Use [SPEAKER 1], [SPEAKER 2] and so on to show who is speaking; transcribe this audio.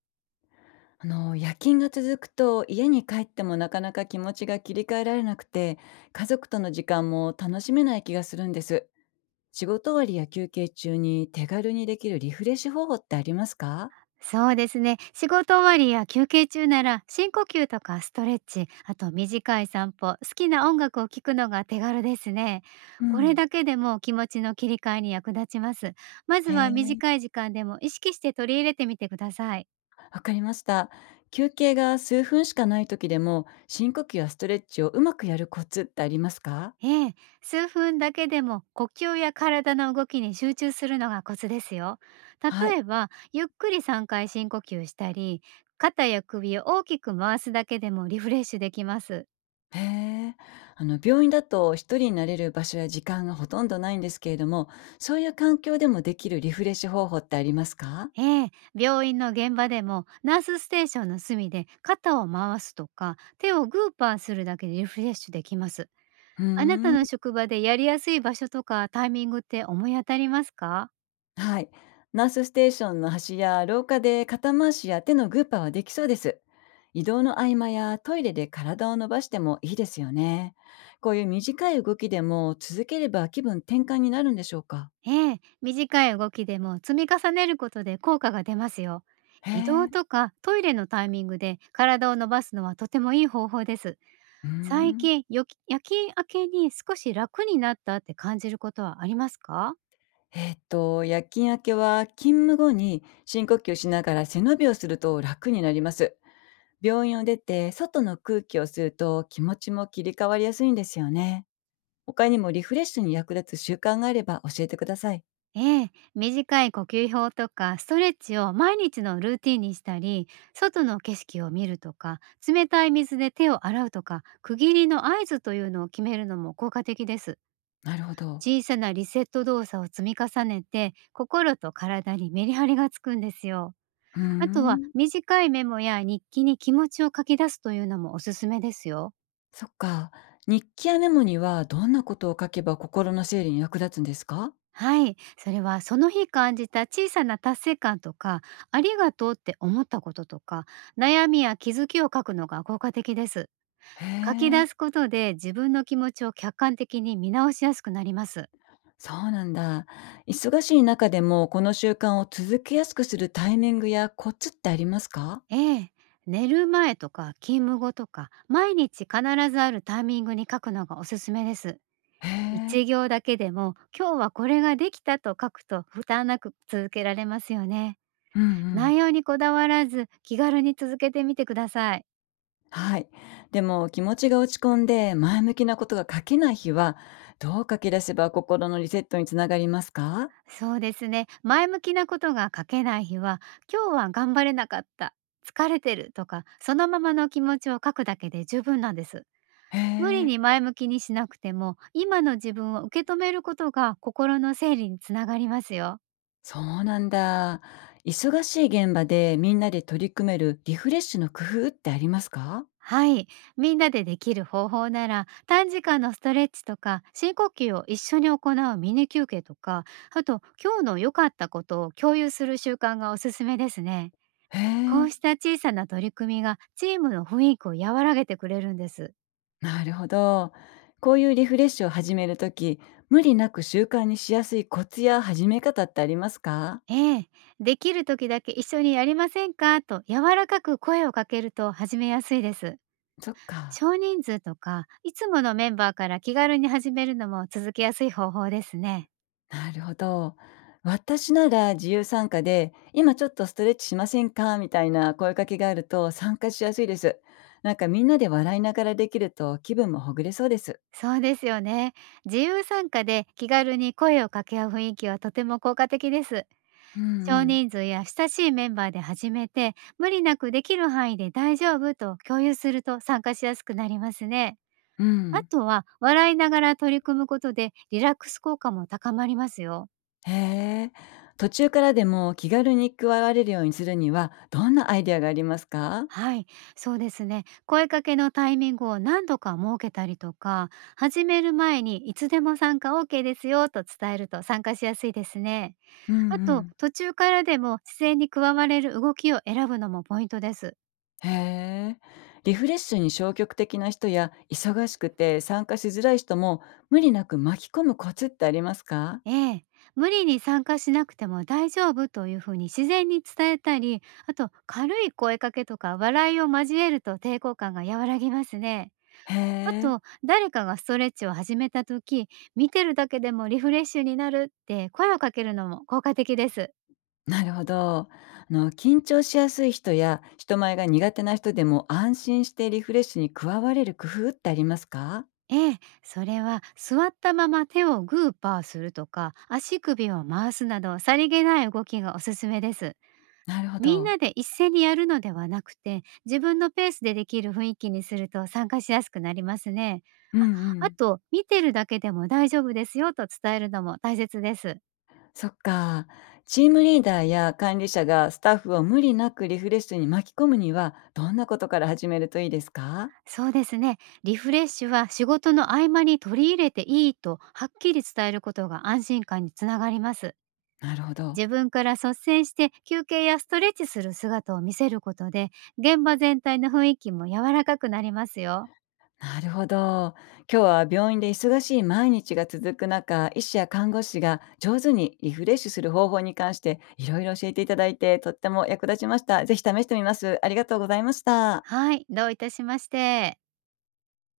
[SPEAKER 1] あの、夜勤が続くと家に帰ってもなかなか気持ちが切り替えられなくて、家族との時間も楽しめない気がするんです。仕事終わりや休憩中に手軽にできるリフレッシュ方法ってありますか？
[SPEAKER 2] そうですね。仕事終わりや休憩中なら深呼吸とかストレッチ、あと短い散歩、好きな音楽を聴くのが手軽ですね。
[SPEAKER 1] う
[SPEAKER 2] これ
[SPEAKER 1] ん。
[SPEAKER 2] だけでも気持ちの切り替えに役立ちます。まず
[SPEAKER 1] へ
[SPEAKER 2] は
[SPEAKER 1] え。
[SPEAKER 2] 短い時間でも意識して取り入れてみてください。
[SPEAKER 1] わかりました。休憩が数分しかない時でも深呼吸やストレッチをうまくやるコツってありますか？
[SPEAKER 2] ええ、数分だけでも呼吸や体の動きに集中するのがコツですよ。
[SPEAKER 1] はい。
[SPEAKER 2] 例えば、ゆっくり3回深呼吸したり、肩や首を大きく回すだけでもリフレッシュできます。
[SPEAKER 1] へえ。あの、病院だと一人になれる場所や時間がほとんどないんですけれども、そういう環境でもできるリフレッシュ方法ってありますか？
[SPEAKER 2] ええ、病院の現場でもナースステーションの隅で肩を回すとか手をグーパーするだけでリフレッシュできます。
[SPEAKER 1] う
[SPEAKER 2] あなた
[SPEAKER 1] ー
[SPEAKER 2] の
[SPEAKER 1] ん。
[SPEAKER 2] 職場でやりやすい場所とかタイミングって思い当たりますか？
[SPEAKER 1] はい。ナースステーションの端や廊下で肩回しや手のグーパーはできそうです。移動の合間やトイレで体を伸ばしてもいいですよね。こういう短い動きでも続ければ気分転換になるんでしょうか？
[SPEAKER 2] ええ、短い動きでも積み重ねることで効果が出ますよ。
[SPEAKER 1] へ
[SPEAKER 2] 移動
[SPEAKER 1] え。
[SPEAKER 2] とかトイレのタイミングで体を伸ばすのはとてもいい方法です。
[SPEAKER 1] うー
[SPEAKER 2] 最
[SPEAKER 1] ん。
[SPEAKER 2] 近よき夜勤明けに少し楽になったって感じることはありますか？
[SPEAKER 1] 夜勤明けは勤務後に深呼吸しながら背伸びをすると楽になります。病院を出て外の空気を吸うと気持ちも切り替わりやすいんですよね。他にもリフレッシュに役立つ習慣があれば教えてください。
[SPEAKER 2] ええ、短い呼吸法とかストレッチを毎日のルーティンにしたり、外の景色を見るとか冷たい水で手を洗うとか、区切りの合図というのを決めるのも効果的です。
[SPEAKER 1] なるほど。
[SPEAKER 2] 小さなリセット動作を積み重ねて心と体にメリハリがつくんですよ。
[SPEAKER 1] うー
[SPEAKER 2] あとは
[SPEAKER 1] ん。
[SPEAKER 2] 短いメモや日記に気持ちを書き出すというのもおすすめですよ。
[SPEAKER 1] そっか。日記やメモにはどんなことを書けば心の整理に役立つんですか？
[SPEAKER 2] はい、それはその日感じた小さな達成感とか、ありがとうって思ったこととか、悩みや気づきを書くのが効果的です。
[SPEAKER 1] へ
[SPEAKER 2] 書き出
[SPEAKER 1] え。
[SPEAKER 2] すことで自分の気持ちを客観的に見直しやすくなります。
[SPEAKER 1] そうなんだ。忙しい中でもこの習慣を続けやすくするタイミングやコツってありますか？
[SPEAKER 2] ええ、寝る前とか勤務後とか、毎日必ずあるタイミングに書くのがおすすめです。
[SPEAKER 1] へえ。
[SPEAKER 2] 一行だけでも今日はこれができたと書くと、負担なく続けられますよね。
[SPEAKER 1] うんう
[SPEAKER 2] 内
[SPEAKER 1] ん。
[SPEAKER 2] 容にこだわらず気軽に続けてみてください。
[SPEAKER 1] はい。でも気持ちが落ち込んで前向きなことが書けない日は、どう書き出せば心のリセットにつながりますか？
[SPEAKER 2] そうですね。前向きなことが書けない日は、今日は頑張れなかった、疲れてるとか、そのままの気持ちを書くだけで十分なんです。
[SPEAKER 1] へ
[SPEAKER 2] 無理
[SPEAKER 1] え。
[SPEAKER 2] に前向きにしなくても、今の自分を受け止めることが心の整理につながりますよ。
[SPEAKER 1] そうなんだ。忙しい現場でみんなで取り組めるリフレッシュの工夫ってありますか？
[SPEAKER 2] はい。みんなでできる方法なら、短時間のストレッチとか、深呼吸を一緒に行うミニ休憩とか、あと、今日の良かったことを共有する習慣がおすすめですね。
[SPEAKER 1] へ
[SPEAKER 2] こう
[SPEAKER 1] え。
[SPEAKER 2] した小さな取り組みがチームの雰囲気を和らげてくれるんです。
[SPEAKER 1] なるほど。こういうリフレッシュを始めるとき、無理なく習慣にしやすいコツや始め方ってありますか？
[SPEAKER 2] ええ、できる時だけ一緒にやりませんかと柔らかく声をかけると始めやすいです。
[SPEAKER 1] そっか。
[SPEAKER 2] 少人数とかいつものメンバーから気軽に始めるのも続けやすい方法ですね。
[SPEAKER 1] なるほど。私なら自由参加で、今ちょっとストレッチしませんかみたいな声かけがあると参加しやすいです。なんかみんなで笑いながらできると気分もほぐれそうです。
[SPEAKER 2] そうですよね。自由参加で気軽に声をかけ合う雰囲気はとても効果的です。
[SPEAKER 1] うんう
[SPEAKER 2] 少
[SPEAKER 1] ん。
[SPEAKER 2] 人数や親しいメンバーで始めて、無理なくできる範囲で大丈夫と共有すると参加しやすくなりますね。
[SPEAKER 1] う
[SPEAKER 2] あ
[SPEAKER 1] ん。
[SPEAKER 2] とは笑いながら取り組むことでリラックス効果も高まりますよ。
[SPEAKER 1] へえ。途中からでも気軽に加われるようにするには、どんなアイデアがありますか？
[SPEAKER 2] はい、そうですね。声かけのタイミングを何度か設けたりとか、始める前にいつでも参加 OK ですよと伝えると参加しやすいですね。
[SPEAKER 1] うんう
[SPEAKER 2] あと、
[SPEAKER 1] ん。
[SPEAKER 2] 途中からでも自然に加われる動きを選ぶのもポイントです。
[SPEAKER 1] へえ。リフレッシュに消極的な人や忙しくて参加しづらい人も無理なく巻き込むコツってありますか？
[SPEAKER 2] ええ、無理に参加しなくても大丈夫というふうに自然に伝えたり、あと軽い声かけとか笑いを交えると抵抗感が和らぎますね。
[SPEAKER 1] へ
[SPEAKER 2] あ
[SPEAKER 1] え。
[SPEAKER 2] と、誰かがストレッチを始めた時、見てるだけでもリフレッシュになるって声をかけるのも効果的です。
[SPEAKER 1] なるほど。あの、緊張しやすい人や人前が苦手な人でも安心してリフレッシュに加われる工夫ってありますか？
[SPEAKER 2] ええ、それは座ったまま手をグーパーするとか、足首を回すなど、さりげない動きがおすすめです。
[SPEAKER 1] なるほ
[SPEAKER 2] みん
[SPEAKER 1] ど。
[SPEAKER 2] なで一斉にやるのではなくて、自分のペースでできる雰囲気にすると参加しやすくなりますね。
[SPEAKER 1] うん
[SPEAKER 2] あ
[SPEAKER 1] う
[SPEAKER 2] あ
[SPEAKER 1] ん。
[SPEAKER 2] と、見てるだけでも大丈夫ですよと伝えるのも大切です。
[SPEAKER 1] そっか。チームリーダーや管理者がスタッフを無理なくリフレッシュに巻き込むにはどんなことから始めるといいですか？
[SPEAKER 2] そうですね。リフレッシュは仕事の合間に取り入れていいとはっきり伝えることが、安心感につながります。
[SPEAKER 1] なるほど。
[SPEAKER 2] 自分から率先して休憩やストレッチする姿を見せることで、現場全体の雰囲気も柔らかくなりますよ。
[SPEAKER 1] なるほど。今日は病院で忙しい毎日が続く中、医師や看護師が上手にリフレッシュする方法に関していろいろ教えていただいて、とっても役立ちました。ぜひ試してみます。ありがとうございました。
[SPEAKER 2] はい、どういたしまして。